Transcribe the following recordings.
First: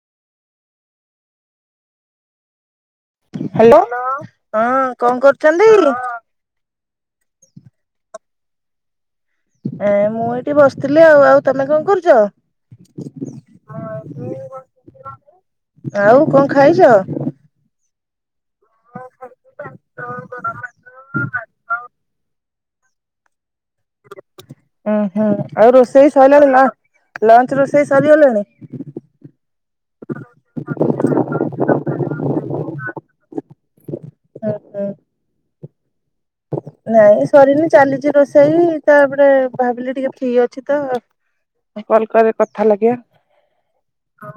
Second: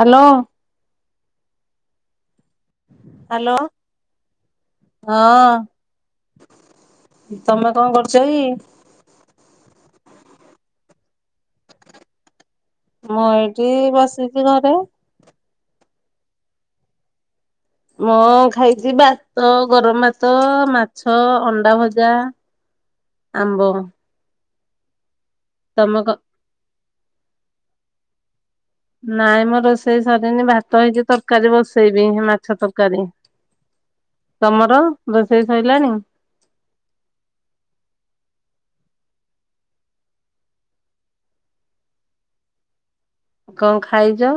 Hello. Hello ହଁ ହଁ କଣ କରୁଚନ୍ତି? ତମେ କଣ କରୁଚ କି? ଏ ମୁଁ ଏଇଠି ବସିଥିଲି ଆଉ, ଆଉ ତମେ କଣ କରୁଚ? ମୁଁ ଏଇଠି ବସିଚି ଘରେ। ଆଉ କଣ ଖାଇଚ? ମୋ ଖାଇଛି ଭାତ, ଗରମ ଭାତ, ଉୁଁ ମାଛ, ଅଣ୍ଡା ଭଜା। ଆମ୍ବ। ଉଁ ହୁଁ। ଆଉ ତମେ କ ରୋଷେଇ ସରିଲାଣି ଲ ଲଞ୍ଚ ରୋଷେଇ ସରିଗଲାଣି? ନାଇଁ ମଁ ରୋଷେଇ ସରିନି ଭାତ ହେଇଚି, ତରକାରୀ ବସେଇବି ମାଛ ତରକାରୀ। ହୁଁ ତମର ହୁଁ ରୋଷେଇ ସରିଲାଣି? ନାଇଁ ସରିନି ଚାଲିଚି ରୋଷେଇ ତାପରେ ଭାବିଲି ଟିକେ ଫ୍ରି ଅଛି ତ କଲ୍ କରେ କଥା ଲାଗିବା। କଣ ଖାଇଚ?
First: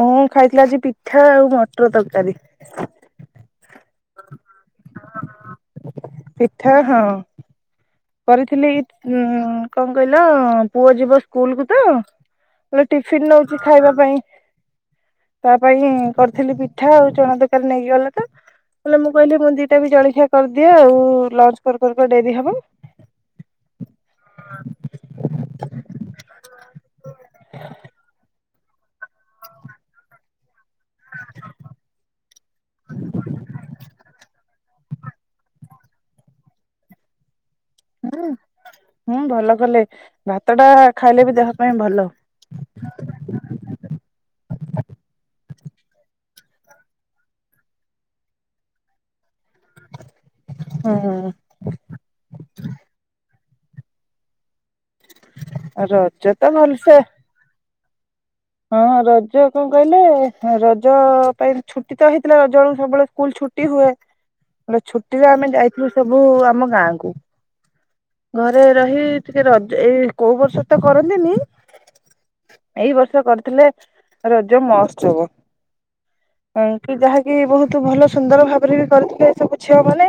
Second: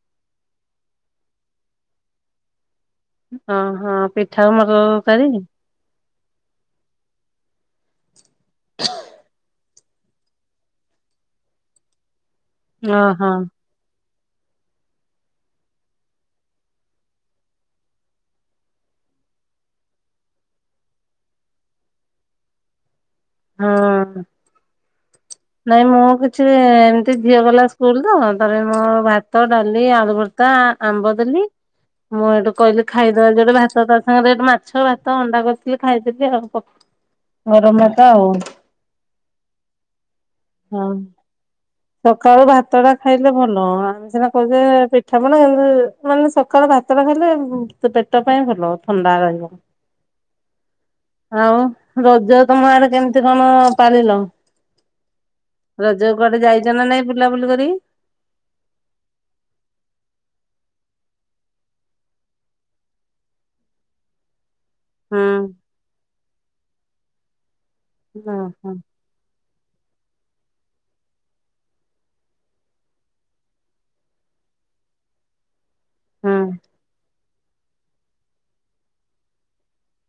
ମୁଁ ଖାଇଥିଲି ଆଜି ପିଠା ଆଉ ମଟର ତରକାରୀ। ଓହୋ। ପିଠା ଆଉ ମଟର ତରକାରୀ? ପିଠା ହଁ। କରିଥିଲି କଣ କହିଲ ପୁଅ ଯିବ ସ୍କୁଲ କୁ ତ। ଓହୋ ଟିଫିିନ ନଉଚି ଖାଇବା ପାଇଁ ତା ପାଇଁ କରିଥିଲି ପିଠା ଆଉ ଚଣା ତକାରୀ ନେଇକି ଗଲା ପା। ହେଲେ ମୁଁ କହିଲି ମୁଁ ଦିଟା ବି ଜଳିଖିଆ କରିଦିଅ ଆଉ ଲଞ୍ଚ କରୁ କରୁକା ଡେରି ହବ। ହଁ। ନାଇଁ, ମୁଁ କିଛି ଏମତି, ଝିଅ ଗଲା ସ୍କୁଲ ତ, ତ ମୋ ଭ ଭାତ, ଡାଲି, ଆଳୁ ଭର୍ତା। ଆମ୍ବ ଦେଲି। ମୁଁ ଏଇଠୁ କହିଲି, ଖାଇଦବା ଯୋଉଟେ ଭାତ, ତା ସାଙ୍ଗରେ। ରେ ମା ମାଛ, ଭାତ, ଅଣ୍ଡା କରିଥିଲି। ଖାଇଥିଲି ଆଉ। ପ ପଖାଳ ହୁଁ ହୁଁ। ଭଲ କଲେ, ଭାତ ଟା ହଁ। ଖାଇଲେ ବି, ଦେହ ପାଇଁ ଭଲ। ସକାଳୁ ଭାତ ଟା ଖାଇଲେ ଭଲ। ଆମେ ସିନା କହୁଛେ, ପିଠା ପଣା, ମାନେ ସକାଳୁ ଭାତ ପଖାଳ ଖାଇଲେ ପେଟ ପାଇଁ ଭଲ। ଥଣ୍ଡା ରହିବ। ହଁ ହଁ। ଆଉ, ରଜ ତମ ଆଡେ କେମିତି କଣ ପାଳିଲ? ରଜ କୁଆଡେ ତ ଯାଇଛ ନା ଭଲସେ ନାଇଁ ବୁଲାବୁଲି କରି? ହଁ। ରଜ କଣ କହିଲେ, ରଜ ପାଇଁ ଛୁଟି ତ ହେଇଥିଲା, ରଜ ବେଳକୁ ସବୁବେଳେ ସ୍କୁଲ ଛ ଟି ହୁଏ। ହୁଁ ଛୁଟିରେ ଆମେ ଯାଇଥିଲୁ ସବୁ, ଆମ ଗାଁ କୁ। ଘରେ ଓହୋ ରହି ଟିକେ ରଜ ଏଇ କୋଉ ବର୍ଷ ତ କରନ୍ତିନି, ଏଇ ବର୍ଷ କରିଥିଲେ, ରଜ ମହୋତ୍ସବ ହୁଁ କି ଯାହା କି ବହୁତ ଭଲ, ସୁନ୍ଦର ଭାବରେ ବି କରିଥିଲେ। ସବୁ ଝିଅ ମାନେ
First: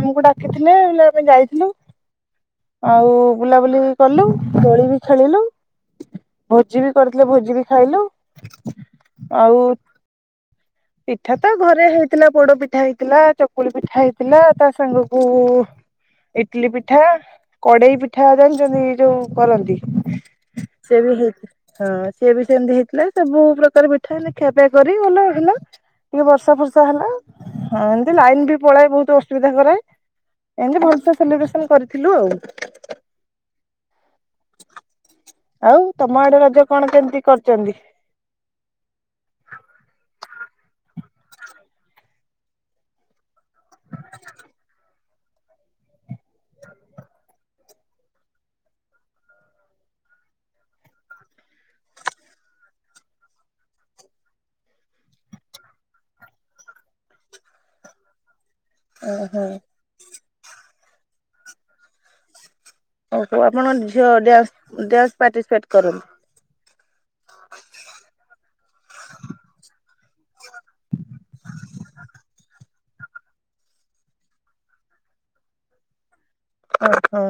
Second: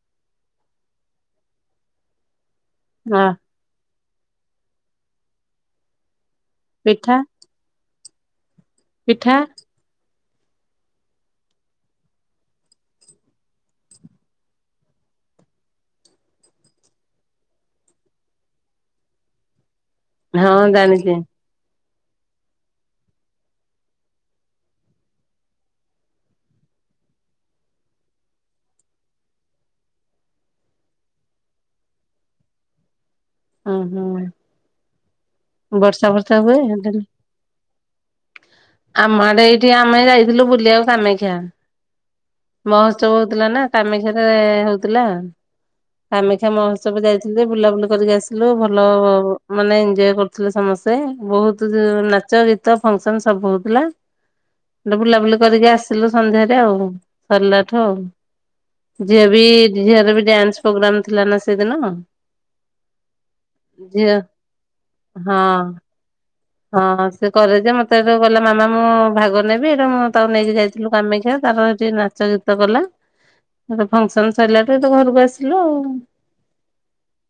ଆମକୁ ଡାକିଥିଲେ, ବଲେ ଆମେ ଯାଇଥିଲୁ [inaudible] ଆଉ ବୁଲାବୁଲି କଲୁ, ଦୋଳି ବି ଖେଳିଲୁ, ଭୋଜି ବି କରି ପିଠା ଭୋଜି ବି ଖାଇଲୁ। ପିଠା ଆଉ ପିଠା ତ ଘରେ ହେଇଥିଲା। ପୋଡ ପିଠା ହେଇଥିଲା। ଚକୁଳି ପିଠା ହେଇଥିଲା। ତା ସାଙ୍ଗକୁ ଇଟଲିି ପିଠା, କଡେଇ ପିଠା ଜାଣିଛନ୍ତି ଏଇ ଯୋଉ କରନ୍ତି? ହଁ ସେ ଜାଣିଛି। ବି ହେଇକି ହଁ ସିଏ ବି ସେମିତି ହେଇଥିଲା ସବୁ ପ୍ରକାର ପିଠା ଏ ଖିଆପିଆ କରି ଭଲ ହେଲା। ଟିକେ ବର୍ଷା ଫର୍ଷା ହେଲା। ହଁ, ଏମତି ଲାଇନ ବି ପଳାଏ, ବହୁତ ଅସୁବିଧା କରେ। ଏମତି ଭଲସେ ସେଲିବ୍ରେସନ କରିଥିଲୁ ଆଉ। ହଁ ହଁ। ଆଉ, ତମ ଆଡେ ରଜ ହୁଏ? କଣ କେମିତି କରିଛନ୍ତି? ଆମ ଆଡେ, ଏଇଠି ଆମେ ଯାଇଥିଲୁ। ବୁଲିବାକୁ କାମାକ୍ଷା। ବସ୍ ହଉଥିଲା ନା କାମାକ୍ଷା ରେ ହଉଥିଲା। କାମାକ୍ଷା ମହୋତ୍ସବ ଯାଇଥିଲେ, ବୁଲାବୁଲି କରିକ ଆସି ଭଲ ମାନେ ଏଞଜୟ କରୁଥିଲେ ସମସ୍ତେ ବହୁତ ନାଚ ଗୀତ ଫଙ୍କସ ସବୁ ହଉଥିଲା। ଗଟେ ବୁଲାବୁଲି କରିକି ଆସିଲୁ ସନ୍ଧ୍ୟାରେ ଆଉ ସରିଲା ଠୁ ଆଉ ଝିଏ ବି ଓହୋ ଝିଅର ବି ଡ୍ୟାନ୍ସ ପ୍ରୋଗ୍ରାମ ଥିଲା ନା ସେଦିନ ହଉଉ ଆପଣଙ୍କ ଝିଅ ଝିଅଡ୍ୟାନ୍ ଡ୍ୟାନ୍ସ ହଁ। ପାର୍ଟିସିପେଟ୍ କରନ୍ତୁ ହଁ ସେ କରେ ଯେ ମତେ ଏଇଠୁ ଗଲା ମାମା ମୁଁ ଭାଗ ନେବି ଏଇଟା ମୁଁ ତାକୁ ନେଇକି ଯାଇଥିଲୁ କାମାକ୍ଷା ତାର ଏଠି ନାଚ ଗୀତ ଗଲା। ଫଙ୍କସନ ସରିଲା ଟୁ ତ ଘରକୁ ଆସିଲୁ ଆଉ। ହ ହଁ।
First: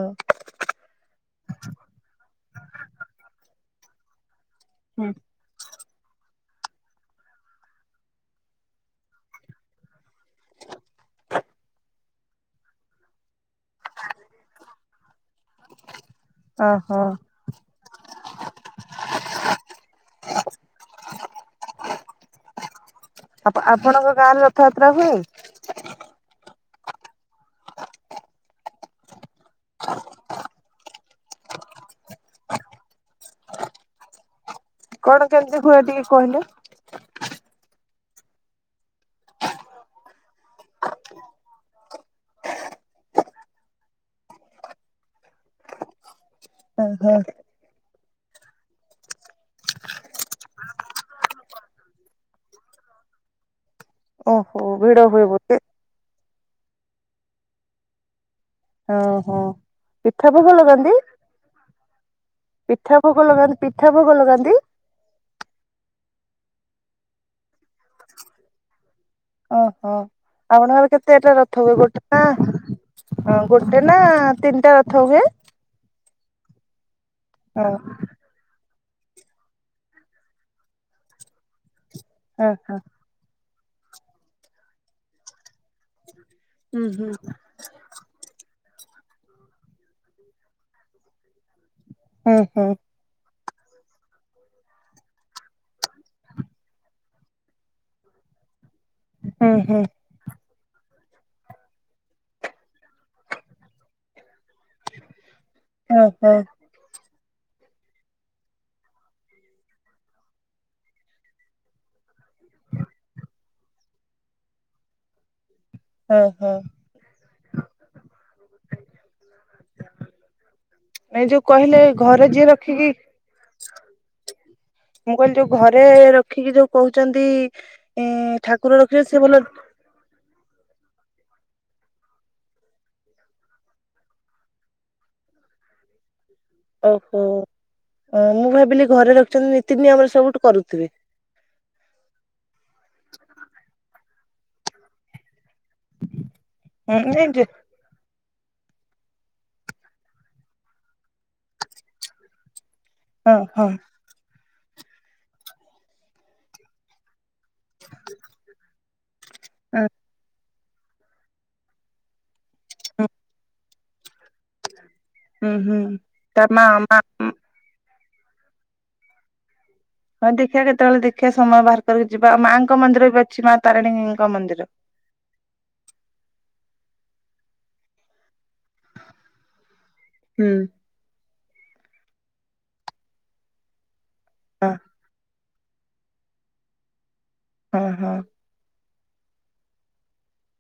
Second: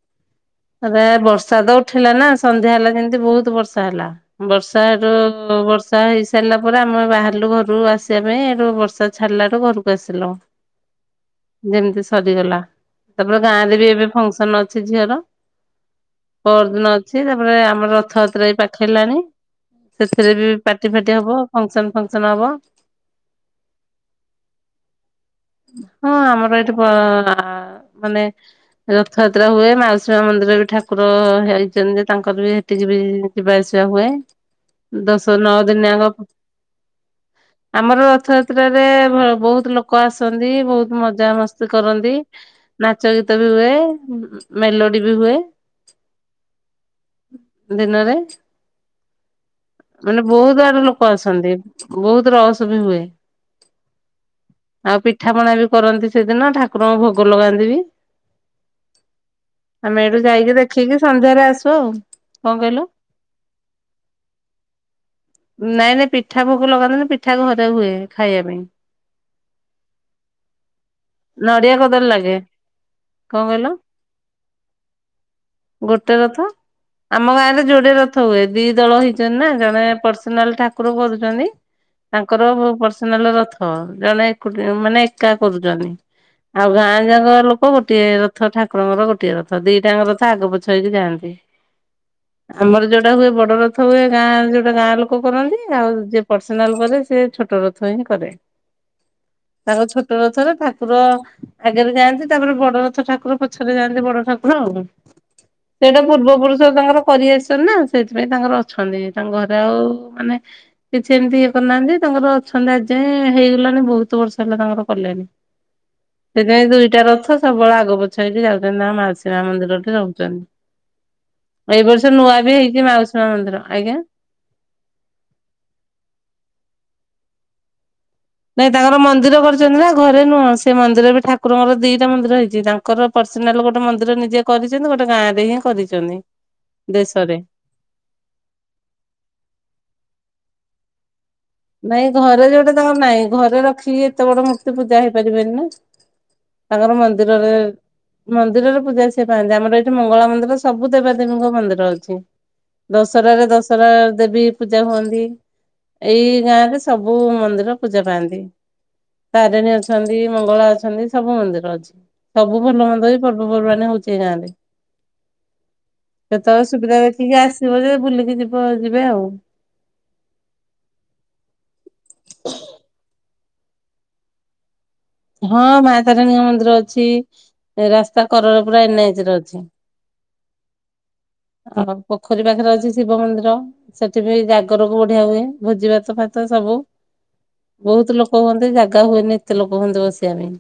ବେ ବର୍ଷା ତ ଉଠିଲା ନା ସନ୍ଧ୍ୟା ହେଲା ଯେମତି ବହୁତ ବର୍ଷା ହେଲା ବର୍ଷା ତାର ବର୍ଷା ହେଇସାରିଲା ପରେ ଆମେ ବାହାରିଲୁ ଘରୁ ଆସିବା ପାଇଁଠୁ ବର୍ଷା ଛାଡିଲାଟୁ ଘରକୁ ଆସିଲା। ଯେମିତି ସରିଗଲା ତାପରେ ଗାଁ ରେ ବି ଏବେ ଫଙ୍କସନ ଅଛି ଝିଅର ପଅରଦିନ ଓହୋ ଅଛି ତାପରେ ଆମର ରଥଯାତ୍ରା ବି ପାଖ- ହେଲାଣି ସେଥିରେ ବି ପାର୍ଟି ଫାଟି ହବ ଫଙ୍କସନ ଫଙ୍କସନ ହବ। ଆପଣଙ୍କ ଗାଁ ରେ ରଥଯାତ୍ରା ହୁଏ? ହଁ ଆମର ଏଇଠି ମା ମାନେ ରଥଯାତ୍ରା ହୁଏ ମାଉସୀ ମା ମନ୍ଦିରରେ ବି ଠାକୁର ହେଇଛନ୍ତି ତାଙ୍କର ବି ହେଠ ଯିବି ଯିବା ଆସିବା ହୁଏ କଣ ଦଶ ନଅ କେମିତି ହୁଏ ଦିନ ଟିକେ ଯାକ କହିଲେ? ଆମର ରଥଯାତ୍ରାରେ ଭ ବୋହୁତ ଲୋକ ଆସନ୍ତି ବୋହୁତ ମଜା ମସ୍ତି କରନ୍ତି। ନାଚ ଗୀତ ବି ହୁଏ ଉଁ ଉଁ ମେଲୋଡି ବି ହୁଏ। ଓ ହ। ଦିନରେ। ମାନେ ବୋହୁତ ଆଡେ ଲୋକ ଅସନ୍ତି ବହୁତ ରସ ବି ହୁଏ। ଓହୋ ଭିଡ ଆଉ ହୁଏ ପିଠା ପଣା ବୋଧେ ବି କରନ୍ତି ସେଦିନ ଠାକୁରଙ୍କୁ ଭୋଗ ଲଗାନ୍ତି ବି। ହଁ ହଁ। ଆମେ ଏଇଠୁ ଯାଇକି ଦେଖିକି ସନ୍ଧ୍ୟାରେ ଆସୁ ଆଉ। କଣ କହିଲ? ପିଠା ଭୋଗ ଲଗାନ୍ତି ପିଠା ଭୋଗ ଲଗାନ୍ତି? ନାଇଁ ନାଇଁ ପିଠା ଭୋଗ ଲଗାନ୍ତିନି ପିଠା ଘରେ ହୁଏ ଖାଇବା ପାଇଁ। ଓହୋ ଆପଣଙ୍କର କେତେଟା ରଥ ନଡିଆ ହୁଏ ଗୋଟେ କଦଳୀ ନା ଲାଗେ କଣ ହଁ କହିଲ ଗୋଟେ ନା ତିନିଟା ରଥ ହୁଏ? ଗୋଟେ ରଥ ହଃ ଆମ ଓ ଗାଁରେ ଯୋଡ଼େ ର ଥ ହୁଏ ଦି ଦଳ ହେଇଛନ୍ତି ନା ଜଣେ ପର୍ସନାଲ୍ ଠାକୁର କରୁଛନ୍ତି ତାଙ୍କର ବ ଓହୋ। ପର୍ସ ସନାଲ୍ ରଥ ଜଣେ ଏକୁଟି ମାନେ ଏକା କରୁଛନ୍ତି ଆଉ ହୁଁ ଗାଁ ହୁଁ। ଯାକ ଲୋ କ ଗୋଟିଏ ରଥ ଠାକୁରଙ୍କର ଗୋଟିଏ ରଥ ଦିଟା ଆଙ୍କ ରଥ ଆଗ ପଛ ହେଇକି ଯାଆନ୍ତି। ହୁଁ ହୁଁ ଆମର ଯୋ ଟା ହୁଏ ବଡ଼ ରଥ ହୁଏ ଗାଁ ଯୋଉଟା ଗାଁ ଲୋକ କରନ୍ତି ଆଉ ଯିଏ ପର୍ସନାଲ କରେ ସେ ଛୋଟ ରଥ ହିଁ କରେ। ହୁଁ ହୁଁ ତାଙ୍କ ଛୋଟ ରଥରେ ଠାକୁର ଆଗରେ ଯାଆନ୍ତି ତାପରେ ବଡ଼ ରଥ ଠାକୁର ପ ପଛରେ ଯାଆନ୍ତି ବଡ଼ ଠାକୁର ଆଉ ସେଇଟା ହଁ ହଁ ପୂର୍ବ ପୁରୁଷ ତାଙ୍କର କରି ଆସିଛନ୍ତି ନା ସେଇଥିପାଇଁ ତାଙ୍କର ଅଛନ୍ତି ତାଙ୍କ ଘରେ ଆଉ ମାନେ କିଛି ଏମିତି କରିନାହାନ୍ତି ତାଙ୍କର ଅଛନ୍ତି ଆଜି ଯାଏଁ ହେଇଗଲାଣି ବୋହୁତ ବର୍ଷ ହେଲା ତାଙ୍କର କଲେଣି। ହଁ ହଁ ସେଇଥିପାଇଁ ଦୁଇଟା ରଥ ସବୁବେଳେ ଆଗ ପଛ ହେଇକି ଯାଉଛନ୍ତି ନା ମାଉସୀମା ମନ୍ଦିରଠି ରହୁଛନ୍ତି। ଏ ଯୋଉ କହିଲେ ଏଇ ବର୍ଷ ଘରେ ନୂଆ ଯିଏ ବି ହେଇଛି ରଖିକି ମାଉସୀ ମା ମନ୍ଦିର ଆଜ୍ଞା। ମୁଁ କହିଲି ଯୋଉ ଘରେ ରଖିକି ଯୋଉ କହୁଛନ୍ତି ଏଁ ନାଇଁ ତାଙ୍କର ମନ୍ଦିର କରିଛନ୍ତି ନା ଘରେ ନୁହଁ ସେ ମନ୍ଦିର ବି ଠାକୁରଙ୍କର ଦି ଟା‌ ମନ୍ଦିର ହେଇଛି ତାଙ୍କର ପର୍ସନାଲ୍ ଗୋଟେ ମନ୍ଦିର ନିଜେ କରିଛନ୍ତି ଗୋଟେ ଗାଁ ରେ ହିଁ କରିଛନ୍ତି। ଓହୋ ଦେଶରେ। ଅଁ ମୁଁ ଭାବିଲି ଘରେ ରଖିଛନ୍ତି ନୀତି ନିୟମରେ ସବୁ ଟୁ କରୁଥିବେ। ନାଇଁ ଘରେ ଯୋଉଟା ତାଙ୍କର ନାଇଁ ଘରେ ରଖିକି ଏତେ ବଡ଼ ମୂର୍ତ୍ତି ପୂଜା ହେଇପାରିବେନି ନା। ତାଙ୍କର ହୁଁ ଏଇ ଯେ ମନ୍ଦିରରେ ମନ୍ଦିରରେ ପୂଜା ସେ ପାଆନ୍ତି ଆମର ଏଇଠି ମଙ୍ଗଳା ମନ୍ଦିର ସବୁ ଦେବାଦେବୀଙ୍କ ମନ୍ଦିର ଅଛି। ହଁ ଦଶରାରେ ହଁ ଦଶରା ଦେବୀ ପୂଜା ହୁଅନ୍ତି ଏଇ ଗାଁ ରେ ସ୍ ସବୁ ମନ୍ଦିର ପୂଜା ପାଆନ୍ତି ତାରିଣୀ ହୁଁ ଅଛନ୍ ତି ମଙ୍ଗଳା ଅଛନ୍ତି ସବୁ ମନ୍ଦିର ଅଛି ସବୁ ଭଲ ମନ୍ଦ ବି ପର୍ବପର୍ବାଣି ହଉଛି ଏ ଗାଁରେ। ହୁଁ ହୁଁ ତା ମା କେତେବେଳେ ମା ସୁବିଧା ଦେଖିକି ଆସିବ ଯେ ବୁଲିକି ଯିବ ଯିବେ ଆଉ। ହଁ ଦେଖିବା କେତେବେଳେ ଦେଖିଆ ସମୟ ବାହାର କରିକି ଯିବା ଆଉ ମାଙ୍କ ମନ୍ଦିର ବି ଅଛି ମା ତାରିଣୀ ଙ୍କ ମନ୍ଦିର? ହଁ ମା ତାରିଣୀଙ୍କ ମନ୍ଦିର ଅଛି ରାସ୍ତା କରରେ ପୁରା ଏନ୍ଏଚ୍ ରେ ଅଛି। ହୁଁ। ଆଉ ପୋଖରୀ ପାଖରେ ଅଛି ଶିବ ମନ୍ଦିର ସେଠି ବି ହଁ ଜାଗରକୁ ବଢ଼ିଆ ହୁଏ। ଭୋଜି ଭାତ ଫାତ ସବୁ ହଁ ବୋହୁତ ହଁ ଲୋକ ହୁଅନ୍ତି ଜାଗା ହୁଏନି ଏତେ ଲୋ ବନ୍ଧୁ ବସିବା ପାଇଁ।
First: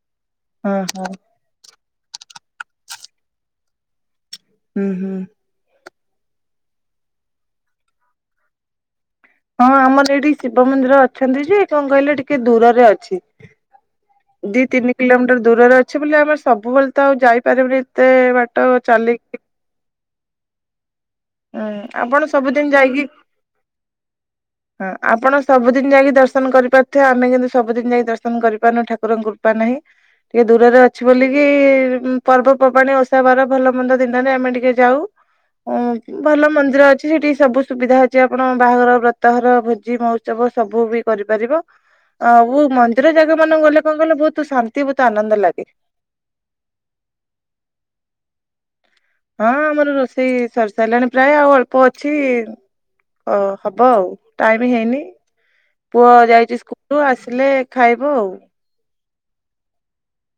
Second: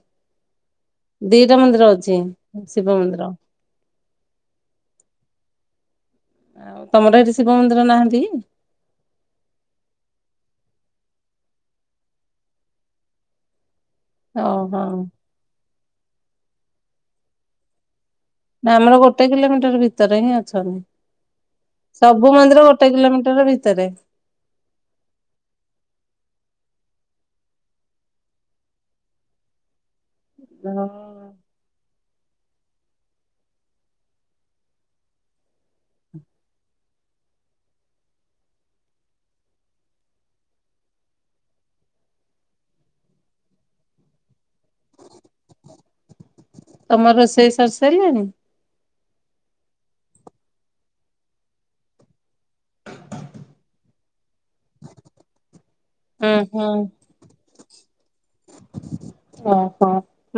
ଅଁ ହ। ଦି ଟା ମନ୍ଦିର ଅଛି ହୁଁ ଶିବ ମନ୍ଦିର। ଉଁ ହୁଁ। ଆଉ ତମର ହେଠି ଶିବ ମନ୍ଦିର ନାହାନ୍ତି? ହଁ ଆମର ସେଇଠି ଶିବ ମନ୍ଦିର ଅଛନ୍ତି ଯେ କଣ କହିଲେ ଟିକେ ଦୂରରେ ଅଛି। ଦି ଓହୋ ତିନି କିଲୋମିଟର ଦୂରରେ ଅଛି ବୋଲି ଆମର ସବୁବେଳେ ତ ଆଉ ଯାଇପାରିବୁ ନି ଏତେ ବାଟ୍ ନା ଆମର ଗୋଟେ କିଲୋମିଟର ଭିତରେ ହିଁ ଅଛନ୍ତି। ହୁଁ ଆପଣ ସବୁ ମନ୍ଦିର ସବୁଦିନ ଗୋଟେ ଯାଇକି କିଲୋମିଟର ଭିତରେ। ହଁ ଆପଣ ସବୁଦିନ ଯାଇକି ଦର୍ଶନ କରିପାରୁଥିବେ ଆମେ କିନ୍ତୁ ସବୁଦିନ ଯାଇ ଦର୍ଶନ କରିପାରୁନୁ ଠାକୁର ଙ୍କୁ। ତ ନାହିଁ ଟିକେ ଦୂରରେ ହଁ, ଅଛି। ବୁଲିକି ପର୍ବପର୍ବାଣି ଓଷା ବାର ଭଲ ମନ୍ଦ ଦିନରେ ଆମେ ଟିକେ ଯାଉ। ଉଁ [inaudible] ଭଲ ମନ୍ଦିର ଅଛି ସେଠି ସବୁ ସୁବିଧା ଅଛି ଆପଣ ବାହାଘର ବ୍ରତ ଘର ଭୋଜି ମଉ ସ୍ଥବ ସବୁ ବି କରିପାରିବ। ଆ ଉ ମନ୍ଦିର ଜାଗା ମାନଙ୍କୁ ଗଲେ କଣ କଲେ ବହୁତ ଶାନ୍ତି ବହୁତ ଆନନ୍ଦ ଲାଗେ। ତମ ରୋଷେଇ ସରି ସାଇଲାଣି। ହଁ ଆମର ରୋଷେଇ ସରି ସାଇଲାଣି ପ୍ରାୟ ଆଉ ଅଳ୍ପ ଅଛି। ଅ ହବ ଆଉ ଟାଇମ ହେଇନି। ପୁଅ ହୁଁ ଯାଇଛି ହୁଁ ସ୍କୁଲ ଆସିଲେ ଖାଇବ ଆଉ। ଓହୋ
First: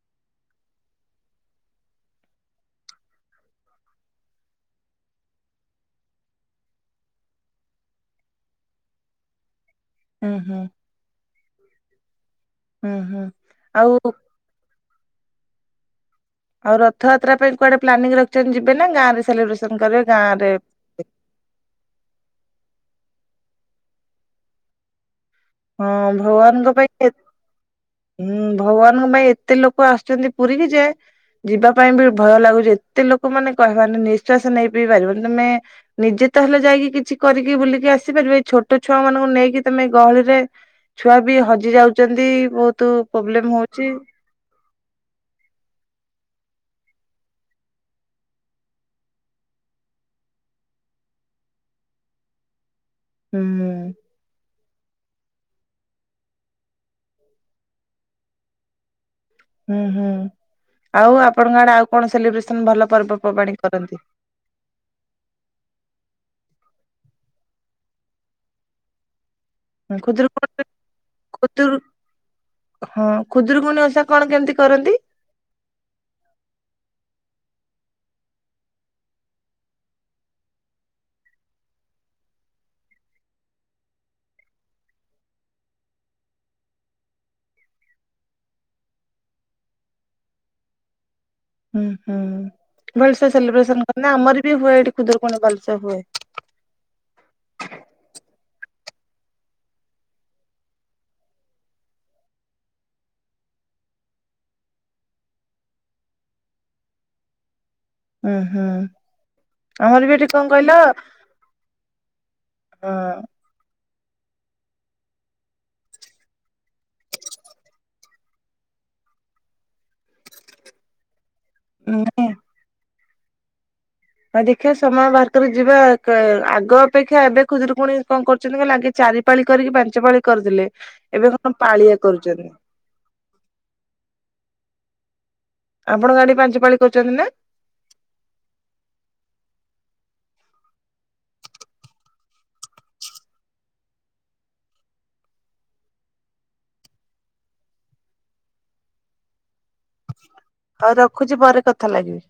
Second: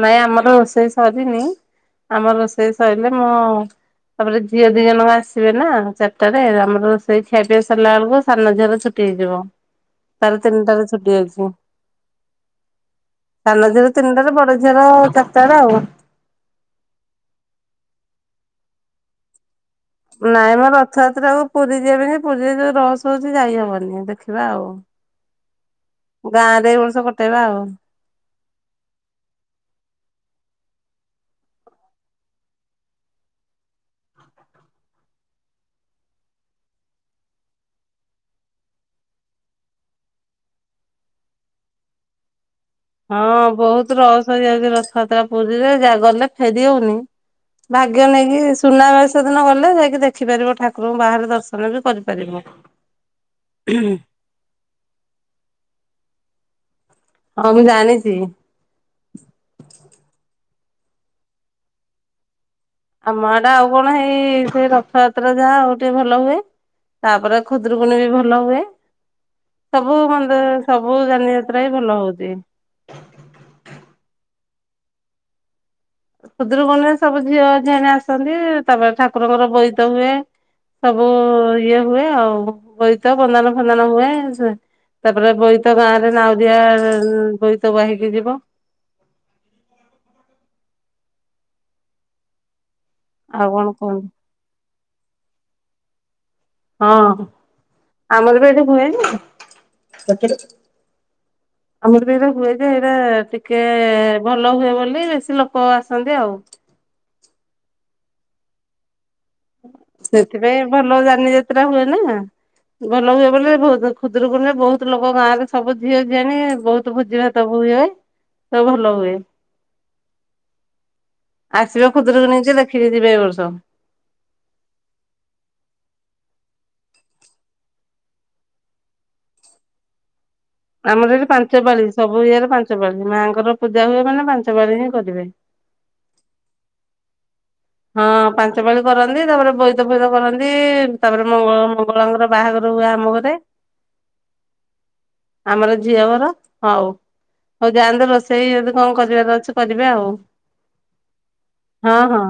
ନାଇଁ ଆମର ରୋଷେଇ ସରିନି। ଆମର ରୋଷେଇ ସଇଲେ ମୁଁ। ତାପରେ ଝିଅ ଦି ଜଣ‌ ଜାକ ଆସିବେ ନା ଚାରିଟା ରେ ଆମ ରୋଷେଇ ଖିଆ ପିଆ ସରିଲା ବେଳକୁ ସାନ ଝିଅର ଛୁ ଟି ହେଇଯିବ ହୁଁ ତାର ହୁଁ ତିନିଟାରେ ଛୁଟି ଅଛି। ହୁଁ ହୁଁ। ସାନ ଝିଅ ର ଆଉ ତିନିଟା ରେ ବଡ ଝିଅର ଚାରିଟା ରେ ଆଉ। ଆଉ ରଥଯାତ୍ରା ପାଇଁ କୁଆଡେ ପ୍ଲାନିଙ୍ଗ ରଖିଛନ୍ତି ଯିବେ ନା ଗାଁରେ ସେଲିବ୍ରେସନ କରିବେ। ଗାଁ ରେ ନାଇଁ ମ ରଥଯାତ୍ରାକୁ ପୁରୀ ଯିବା ପାଇଁ ଯେ ପୁରୀରେ ଯୋଉ ରସ ହଉଛି ଯାଇ ହବନି ଦେଖିବା ଆଉ। ହଁ ଗାଁରେ ଭଗବାନଙ୍କ ଏଇ ବର୍ଷ ପାଇଁ ଏ କଟେଇବା ଆଉ। ହୁଁ ଭଗବାନଙ୍କ ପାଇଁ ଏତେ ଲୋକ ଆସୁଛନ୍ତି ପୁରୀ କିି ଯେ। ଯିବା ପାଇଁ ବି ଭୟ ଲାଗୁଛି ଏତେ ଲୋକ ମାନେ କହିବାର‌ ନାଇ ନିଃଶ୍ଵାସ ନେଇ ବି ପାରିବନି ତମେ। ନିଜେ ତ ହେଲେ ଯାଇକି କିଛି କରିକି ବୁଲିକି ଆସିପାରିବ ଏଇ ଛୋଟ ଛୁଆ ମାନଙ୍କୁ ନେଇକି ତମେ ଗହଳିରେ। ଛୁଆ ବି ହଜି ଯାଉଛନ୍ତି ବହୁତ। ହଁ ପ୍ରୋବ୍ଲେମ ହଉଛି ବହୁତ ରସ୍ ହେଇଯାଉଛି ରଥୟାତ୍ରା ପୁରୀରେ ଯା ଗଲେ ଫେରି ହଉନି। ଭାଗ୍ୟ ନେଇକି ସୁନାବେସ ଦିନ ଗଲେ ଯାଇକି ଦେଖିପାରିବ ଠାକୁରଙ୍କୁ ବାହାରେ ଦର୍ଶନ ବି କରିପାରିବ। ହୁଁ [unintelligible] ହଁ ମୁଁ ଜାଣିଛି। ହୁଁ ହୁଁ ଆଉ ଆପଣଙ୍କ ଆଡେ ଆଉ କଣ ସେଲିବ୍ରେସନ ଭଲ। ଆମ ଆଡେ ପର୍ବପର୍ବାଣୀ ଆଉ କଣ କରନ୍ତି ହେଇ ସେ ର ରଥ ଯାତ୍ରା ଯାହା ଆଉ ଟିକେ ଭଲ ହୁଏ, ତାପରେ ଖୁଦୁରୁକୁୁଣୀ ବି ଭଲ ହୁଏ। ସବୁ ମନ୍ଦି ଖୁଦୁରୁକୁଣୀ ସବୁ ଯାନି ଯାତ୍ରାବି ଖୁଦୁରୁ ଭଲ ହଉଛି। ହଁ, ଖୁଦୁରୁକୁଣୀ ଓଷା କଣ କେମିତି କରନ୍ତି? ହୁଦୁରିକୁଣୀ ରେ ସବୁ ଝିଅ ଝିଆଣି, ଆସନ୍ତି ତାପରେ ଠାକୁରଙ୍କ ର ବୋଇତ ହୁଏ। ସବୁ ଇଏ ହୁଏ, ଆଉ ବୋଇତ ବନ୍ଦାଣ ଫନ୍ଦାଣ ହୁଏ ସେ। ତାପରେ ବୋଇତ, ଗାଁରେ ନାଉରୀଆ ବୋଇତ ବାହିକି ଯିବ। ହୁଁ ହୁଁ ଭଲସେ ଆଉ କଣ ସେଲିବ୍ରେସନ କରନ୍ତି, କୁହନ୍ତୁ। ଆମର ବି ହୁଏ ଏଠି ଖୁଦୁରୁକୁଣୀ ଭଲସେ ହୁଏ। ହଁ, ଆମର ବି ଏଠି ହୁଏ ଯେ। [inaudible] ଆମର‌ ବି ଏଇରା ହୁଏ ଯେ ଏଇରା ଟିକେ ଭଲ ହୁଏ ବୋଲି ବେଶୀ ଲୋକ ଆସନ୍ତି ଆଉ। ଉଁ ହୁଁ। ଆମର ବି ଏଠି କଣ ସେଥିପାଇଁ କହିଲ ଭଲ ଯାନିଯାତ୍ରା ହୁଏନା, ଅ ଭଲ ହୁଏ ବୋଲି ବହୁତ। ଖୁଦୁରୁକୁଣୀ ରେ ବହୁତ ଲୋକ ଗାଁରେ ସବୁ ଝିଅଝିଆଣୀ ବହୁତ ଭୋଜି ଭାତ ବି ହୁଏ। ସବୁ ଭଲ ହୁଏ। ଆସିବେ ମାନେ ଖୁଦୁରୁକୁଣୀ ଯେ ଦେଖିକି ଯିବେ ଏ ବର୍ଷ। ହଉ ଦେଖିବା, ସମୟ ବାହାର କରି ଯିବା, କା ଆଗ ଅପେକ୍ଷା ଏବେ ଖୁଦୁରୁକୁଣୀ କଣ କରୁଛନ୍ତି କହିଲ, ଆଗେ। ଚାରିପାଳି କରିକି ପାଞ୍ଚପାଳି କରିଦେଲେ। ଆମର ଏଠି ଏବେ କଣ ପାଞ୍ଚପାଳି ପାଳିଆ ସବୁ କରୁଛନ୍ତି ଇଏରେ ପାଞ୍ଚପାଳି, ମାଆଙ୍କର ପୂଜା ହୁଏ ମାନେ ପାଞ୍ଚପାଳି ହିଁ କରିବେ। ଆପଣ ଆଡ଼େ ପାଞ୍ଚପାାଳି କରୁଛନ୍ତି ନା? ହଁ ପାଞ୍ଚପାଳି କରନ୍ତି, ତାପରେ ବୋଇତଫୋଇତ କରନ୍ତି, ତାପରେ ମଙ୍ଗମଙ୍ଗଳାଙ୍କର ବାହାଘର ହୁଏ ଆମଘରେ, ଆମର ଝିଅଘର, ହଉ ହଉ ଯାଆନ୍ତୁ। ରୋଷେଇ ଯଦି କଣ କରିବାର ଅଛି କରିବେ ଆଉ ହଁ ରଖୁଛି ପରେ କଥା ହଁ ହଁ। ଲାଗିବି।